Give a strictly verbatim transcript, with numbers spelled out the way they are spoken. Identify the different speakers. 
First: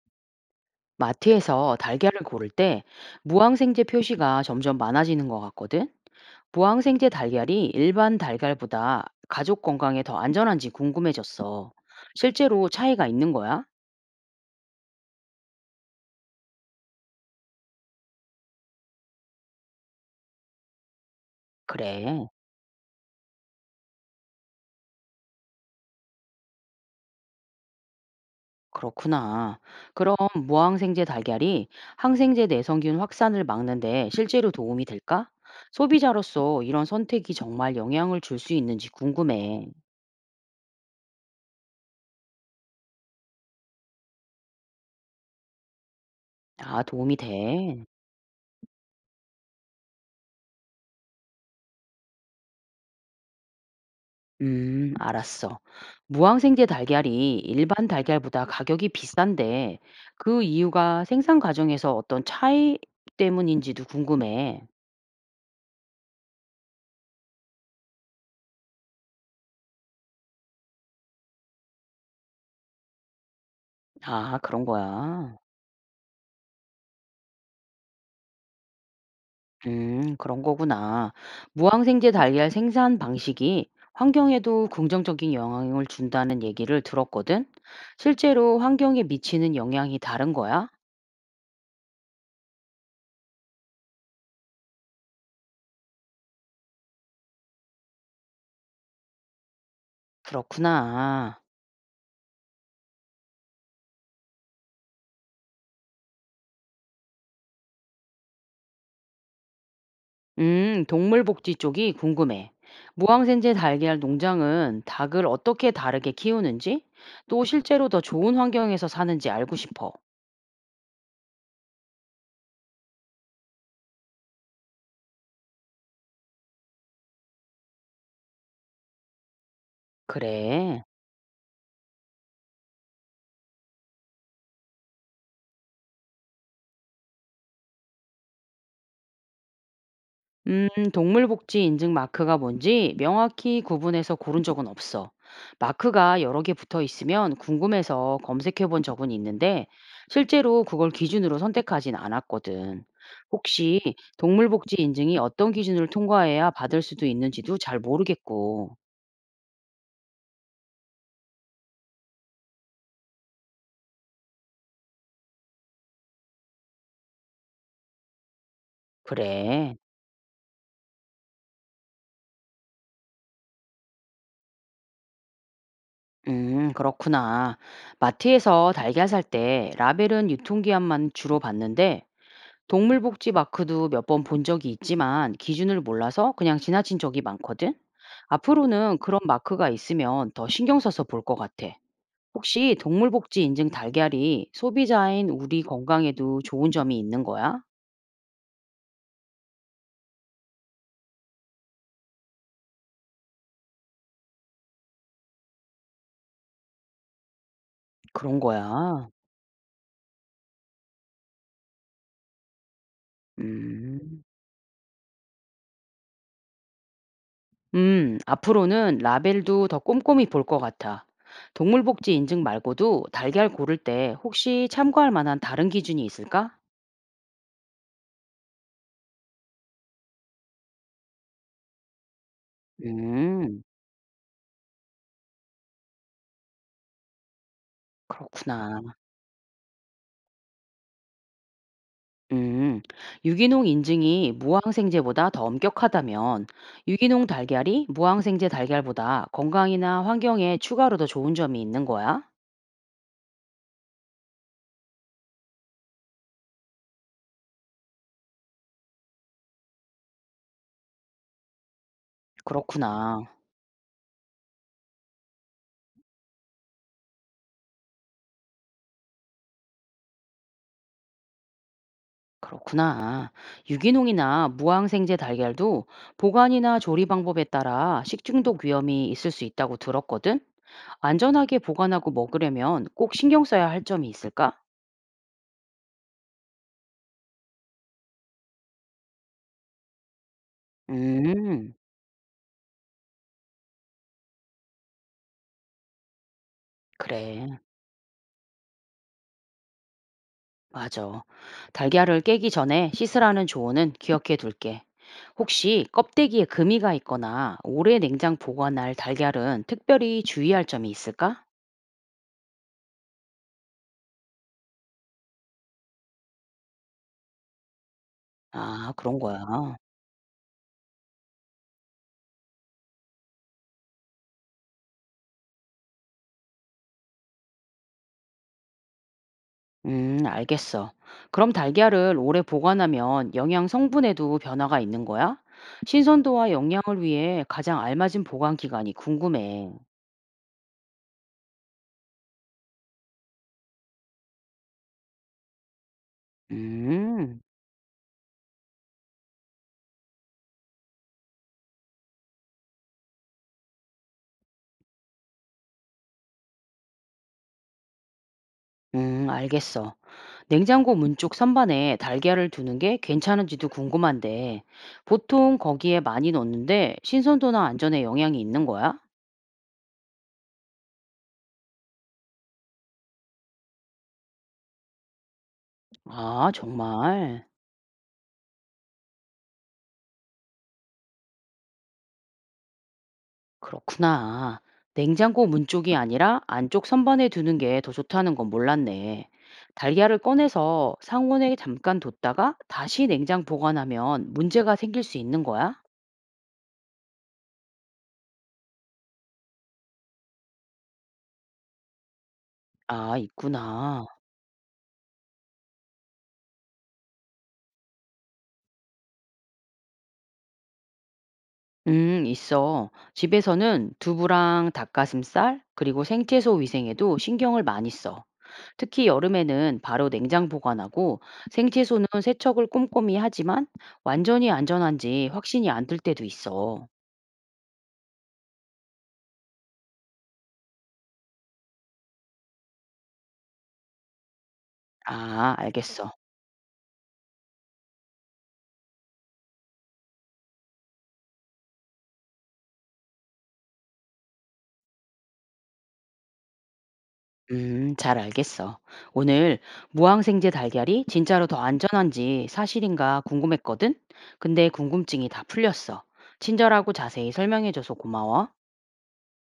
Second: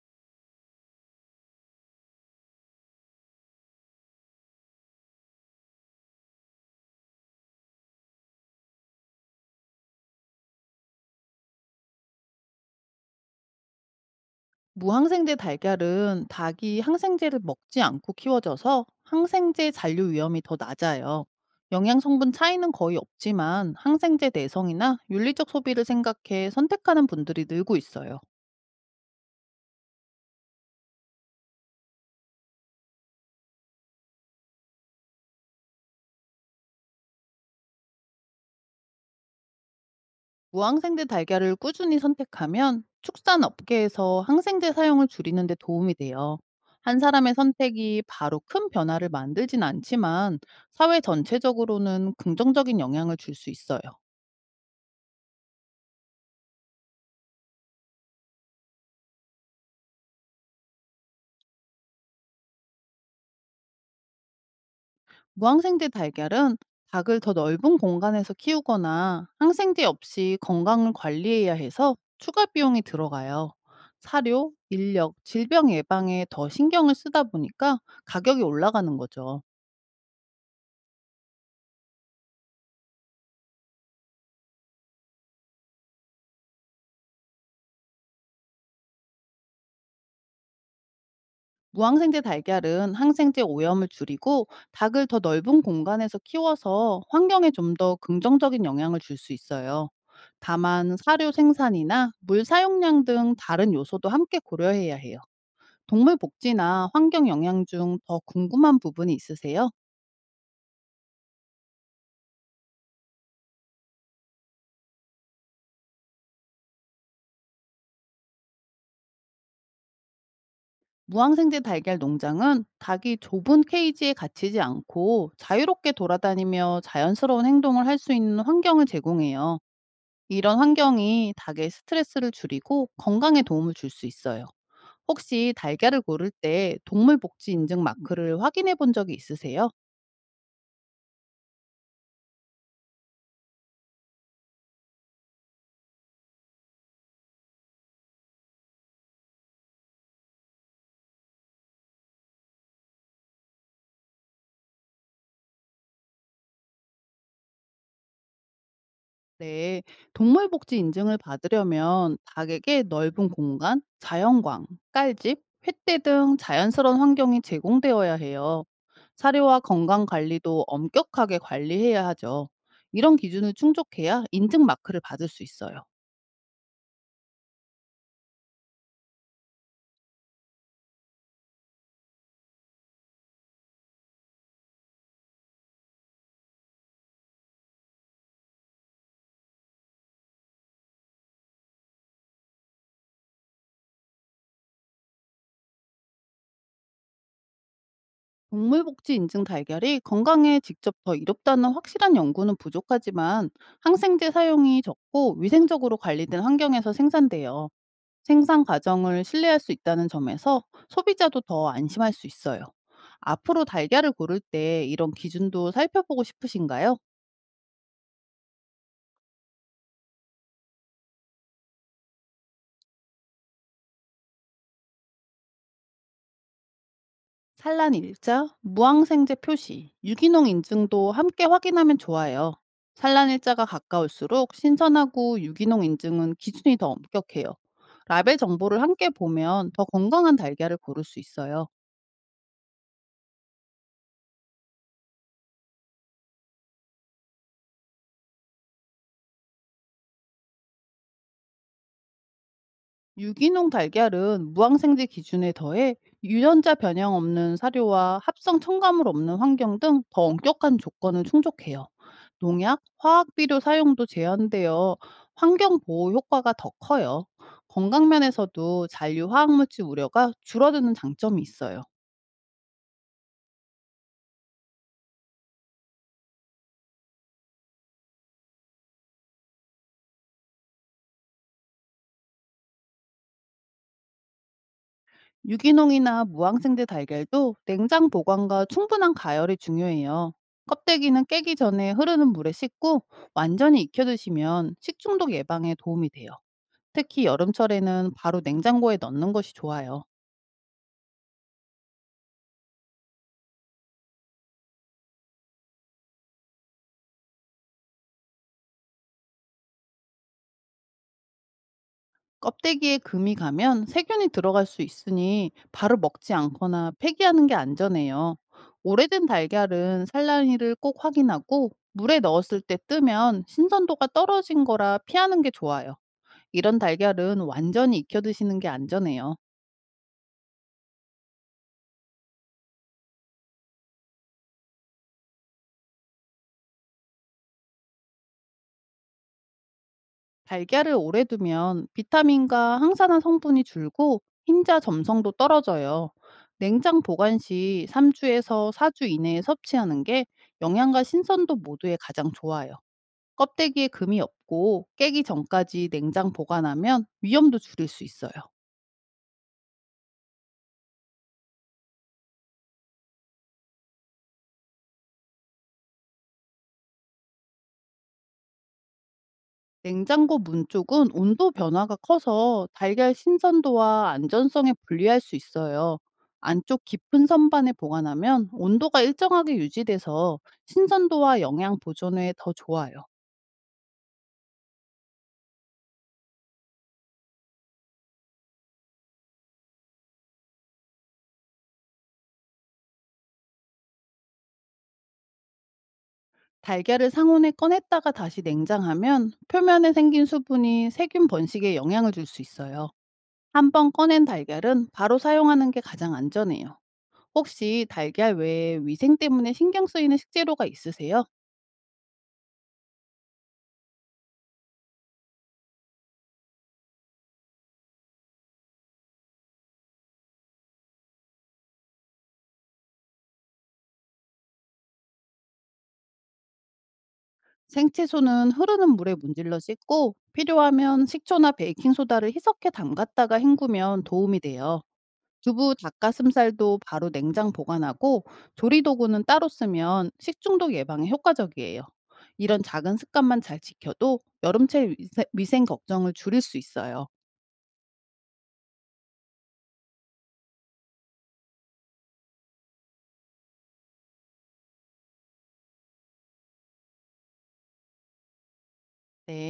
Speaker 1: 마트에서 달걀을 고를 때 무항생제 표시가 점점 많아지는 것 같거든? 무항생제 달걀이 일반 달걀보다 가족 건강에 더 안전한지 궁금해졌어. 실제로 차이가 있는 거야?
Speaker 2: 무항생제 달걀은 닭이 항생제를 먹지 않고 키워져서 항생제 잔류 위험이 더 낮아요. 영양
Speaker 1: 그래,
Speaker 2: 성분 차이는 거의 없지만 항생제 내성이나 윤리적 소비를 생각해 선택하는 분들이 늘고 있어요.
Speaker 1: 그렇구나. 그럼 무항생제 달걀이 항생제 내성균 확산을 막는데 실제로 도움이 될까? 소비자로서 이런 선택이 정말 영향을 줄 수 있는지 궁금해.
Speaker 2: 무항생제 달걀을 꾸준히 선택하면 축산 업계에서 항생제 사용을 줄이는 데 도움이 돼요.
Speaker 1: 아,
Speaker 2: 한
Speaker 1: 도움이
Speaker 2: 사람의
Speaker 1: 돼.
Speaker 2: 선택이 바로 큰 변화를 만들진 않지만 사회 전체적으로는 긍정적인 영향을 줄 수 있어요.
Speaker 1: 음, 알았어. 무항생제 달걀이 일반 달걀보다 가격이 비싼데 그 이유가 생산 과정에서 어떤 차이 때문인지도 궁금해.
Speaker 2: 무항생제 달걀은 닭을 더 넓은 공간에서 키우거나 항생제 없이 건강을 관리해야 해서 추가 비용이 들어가요.
Speaker 1: 아,
Speaker 2: 사료,
Speaker 1: 그런
Speaker 2: 인력,
Speaker 1: 거야.
Speaker 2: 질병 예방에 더 신경을 쓰다 보니까 가격이 올라가는 거죠.
Speaker 1: 음, 그런 거구나. 무항생제 달걀 생산 방식이 환경에도 긍정적인 영향을 준다는 얘기를 들었거든. 실제로 환경에 미치는 영향이 다른 거야?
Speaker 2: 무항생제 달걀은 항생제 오염을 줄이고 닭을 더 넓은 공간에서 키워서 환경에 좀 더 긍정적인 영향을 줄 수 있어요. 다만 사료
Speaker 1: 그렇구나.
Speaker 2: 생산이나 물 사용량 등 다른 요소도 함께 고려해야 해요. 동물 복지나 환경 영향 중 더 궁금한 부분이 있으세요?
Speaker 1: 음, 동물복지 쪽이 궁금해. 무항생제 달걀 농장은 닭을 어떻게 다르게 키우는지, 또 실제로 더 좋은 환경에서 사는지 알고 싶어.
Speaker 2: 무항생제 달걀 농장은 닭이 좁은 케이지에 갇히지 않고 자유롭게 돌아다니며 자연스러운 행동을 할 수 있는 환경을 제공해요. 이런
Speaker 1: 그래.
Speaker 2: 환경이 닭의 스트레스를 줄이고 건강에 도움을 줄 수 있어요. 혹시 달걀을 고를 때 동물 복지 인증 마크를 확인해 본 적이 있으세요?
Speaker 1: 음, 동물복지 인증 마크가 뭔지 명확히 구분해서 고른 적은 없어. 마크가 여러 개 붙어 있으면 궁금해서 검색해 본 적은 있는데, 실제로 그걸 기준으로 선택하진 않았거든. 혹시 동물복지 인증이 어떤 기준을 통과해야 받을 수도 있는지도 잘 모르겠고.
Speaker 2: 네, 동물복지 인증을 받으려면 닭에게 넓은 공간, 자연광, 깔집, 횃대 등 자연스러운 환경이 제공되어야 해요. 사료와
Speaker 1: 그래.
Speaker 2: 건강 관리도 엄격하게 관리해야 하죠. 이런 기준을 충족해야 인증 마크를 받을 수 있어요.
Speaker 1: 음, 그렇구나. 마트에서 달걀 살 때 라벨은 유통기한만 주로 봤는데 동물복지 마크도 몇 번 본 적이 있지만 기준을 몰라서 그냥 지나친 적이 많거든. 앞으로는 그런 마크가 있으면 더 신경 써서 볼 것 같아. 혹시 동물복지 인증 달걀이 소비자인 우리 건강에도 좋은 점이 있는 거야?
Speaker 2: 동물복지 인증 달걀이 건강에 직접 더 이롭다는 확실한 연구는 부족하지만 항생제 사용이 적고 위생적으로 관리된 환경에서 생산돼요.
Speaker 1: 그런
Speaker 2: 생산
Speaker 1: 거야.
Speaker 2: 과정을 신뢰할 수 있다는 점에서 소비자도 더 안심할 수 있어요. 앞으로 달걀을
Speaker 1: 음.
Speaker 2: 고를 때 이런 기준도 살펴보고 싶으신가요?
Speaker 1: 음, 앞으로는 라벨도 더 꼼꼼히 볼 것 같아. 동물복지 인증 말고도 달걀 고를 때 혹시 참고할 만한 다른 기준이 있을까?
Speaker 2: 산란 일자, 무항생제 표시, 유기농 인증도 함께 확인하면 좋아요. 산란
Speaker 1: 음,
Speaker 2: 일자가 가까울수록 신선하고 유기농 인증은 기준이 더 엄격해요. 라벨 정보를
Speaker 1: 그렇구나.
Speaker 2: 함께 보면 더 건강한 달걀을 고를 수 있어요.
Speaker 1: 음, 유기농 인증이 무항생제보다 더 엄격하다면 유기농 달걀이 무항생제 달걀보다 건강이나 환경에 추가로 더 좋은 점이 있는 거야?
Speaker 2: 유기농 달걀은 무항생제 기준에 더해 유전자 변형 없는 사료와 합성 첨가물 없는 환경 등 더 엄격한 조건을 충족해요. 농약,
Speaker 1: 그렇구나.
Speaker 2: 화학 비료 사용도 제한되어 환경 보호 효과가 더 커요. 건강 면에서도 잔류 화학물질 우려가 줄어드는 장점이 있어요.
Speaker 1: 그렇구나. 유기농이나 무항생제 달걀도 보관이나 조리 방법에 따라 식중독 위험이 있을 수 있다고 들었거든. 안전하게 보관하고 먹으려면 꼭 신경 써야 할 점이 있을까?
Speaker 2: 유기농이나 무항생제 달걀도 냉장 보관과 충분한 가열이 중요해요. 껍데기는 깨기
Speaker 1: 음,
Speaker 2: 전에 흐르는 물에 씻고 완전히 익혀 드시면 식중독 예방에 도움이 돼요. 특히
Speaker 1: 그래.
Speaker 2: 여름철에는 바로 냉장고에 넣는 것이 좋아요.
Speaker 1: 맞아. 달걀을 깨기 전에 씻으라는 조언은 기억해 둘게. 혹시 껍데기에 금이가 있거나 오래 냉장 보관할 달걀은 특별히 주의할 점이 있을까?
Speaker 2: 껍데기에 금이 가면 세균이 들어갈 수 있으니 바로 먹지 않거나 폐기하는 게 안전해요.
Speaker 1: 아, 그런
Speaker 2: 오래된
Speaker 1: 거야.
Speaker 2: 달걀은 산란일을 꼭 확인하고 물에 넣었을 때 뜨면 신선도가 떨어진 거라 피하는 게 좋아요. 이런 달걀은 완전히 익혀 드시는 게 안전해요.
Speaker 1: 음, 알겠어. 그럼 달걀을 오래 보관하면 영양 성분에도 변화가 있는 거야? 신선도와 영양을 위해 가장 알맞은 보관 기간이 궁금해.
Speaker 2: 달걀을 오래 두면 비타민과 항산화 성분이 줄고 흰자 점성도 떨어져요. 냉장 보관
Speaker 1: 음,
Speaker 2: 시 삼 주에서 사 주 이내에 섭취하는 게 영양과 신선도 모두에 가장 좋아요. 껍데기에 금이 없고 깨기 전까지 냉장 보관하면 위험도 줄일 수 있어요.
Speaker 1: 음, 알겠어. 냉장고 문쪽 선반에 달걀을 두는 게 괜찮은지도 궁금한데, 보통 거기에 많이 넣는데 신선도나 안전에 영향이 있는 거야?
Speaker 2: 냉장고 문 쪽은 온도 변화가 커서 달걀 신선도와 안전성에 불리할 수 있어요.
Speaker 1: 아,
Speaker 2: 안쪽 깊은
Speaker 1: 정말.
Speaker 2: 선반에 보관하면 온도가 일정하게 유지돼서 신선도와 영양 보존에 더 좋아요.
Speaker 1: 그렇구나. 냉장고 문 쪽이 아니라 안쪽 선반에 두는 게 더 좋다는 건 몰랐네. 달걀을 꺼내서 상온에 잠깐 뒀다가 다시 냉장 보관하면 문제가 생길 수 있는 거야?
Speaker 2: 달걀을 상온에 꺼냈다가 다시 냉장하면 표면에 생긴 수분이 세균 번식에 영향을 줄 수 있어요.
Speaker 1: 아,
Speaker 2: 한번
Speaker 1: 있구나.
Speaker 2: 꺼낸 달걀은 바로 사용하는 게 가장 안전해요. 혹시 달걀 외에 위생 때문에 신경 쓰이는 식재료가 있으세요?
Speaker 1: 음, 있어. 집에서는 두부랑 닭가슴살, 그리고 생채소 위생에도 신경을 많이 써. 특히 여름에는 바로 냉장 보관하고 생채소는 세척을 꼼꼼히 하지만 완전히 안전한지 확신이 안 들 때도 있어.
Speaker 2: 생채소는 흐르는 물에 문질러 씻고 필요하면 식초나 베이킹소다를 희석해 담갔다가 헹구면 도움이 돼요.
Speaker 1: 아,
Speaker 2: 두부,
Speaker 1: 알겠어.
Speaker 2: 닭가슴살도 바로 냉장 보관하고 조리도구는 따로 쓰면 식중독 예방에 효과적이에요. 이런 작은 습관만 잘 지켜도 여름철 위세- 위생 걱정을 줄일 수 있어요.
Speaker 1: 음, 잘 알겠어. 오늘 무항생제 달걀이 진짜로 더 안전한지 사실인가 궁금했거든? 근데 궁금증이 다 풀렸어. 친절하고 자세히 설명해줘서 고마워.
Speaker 2: 네.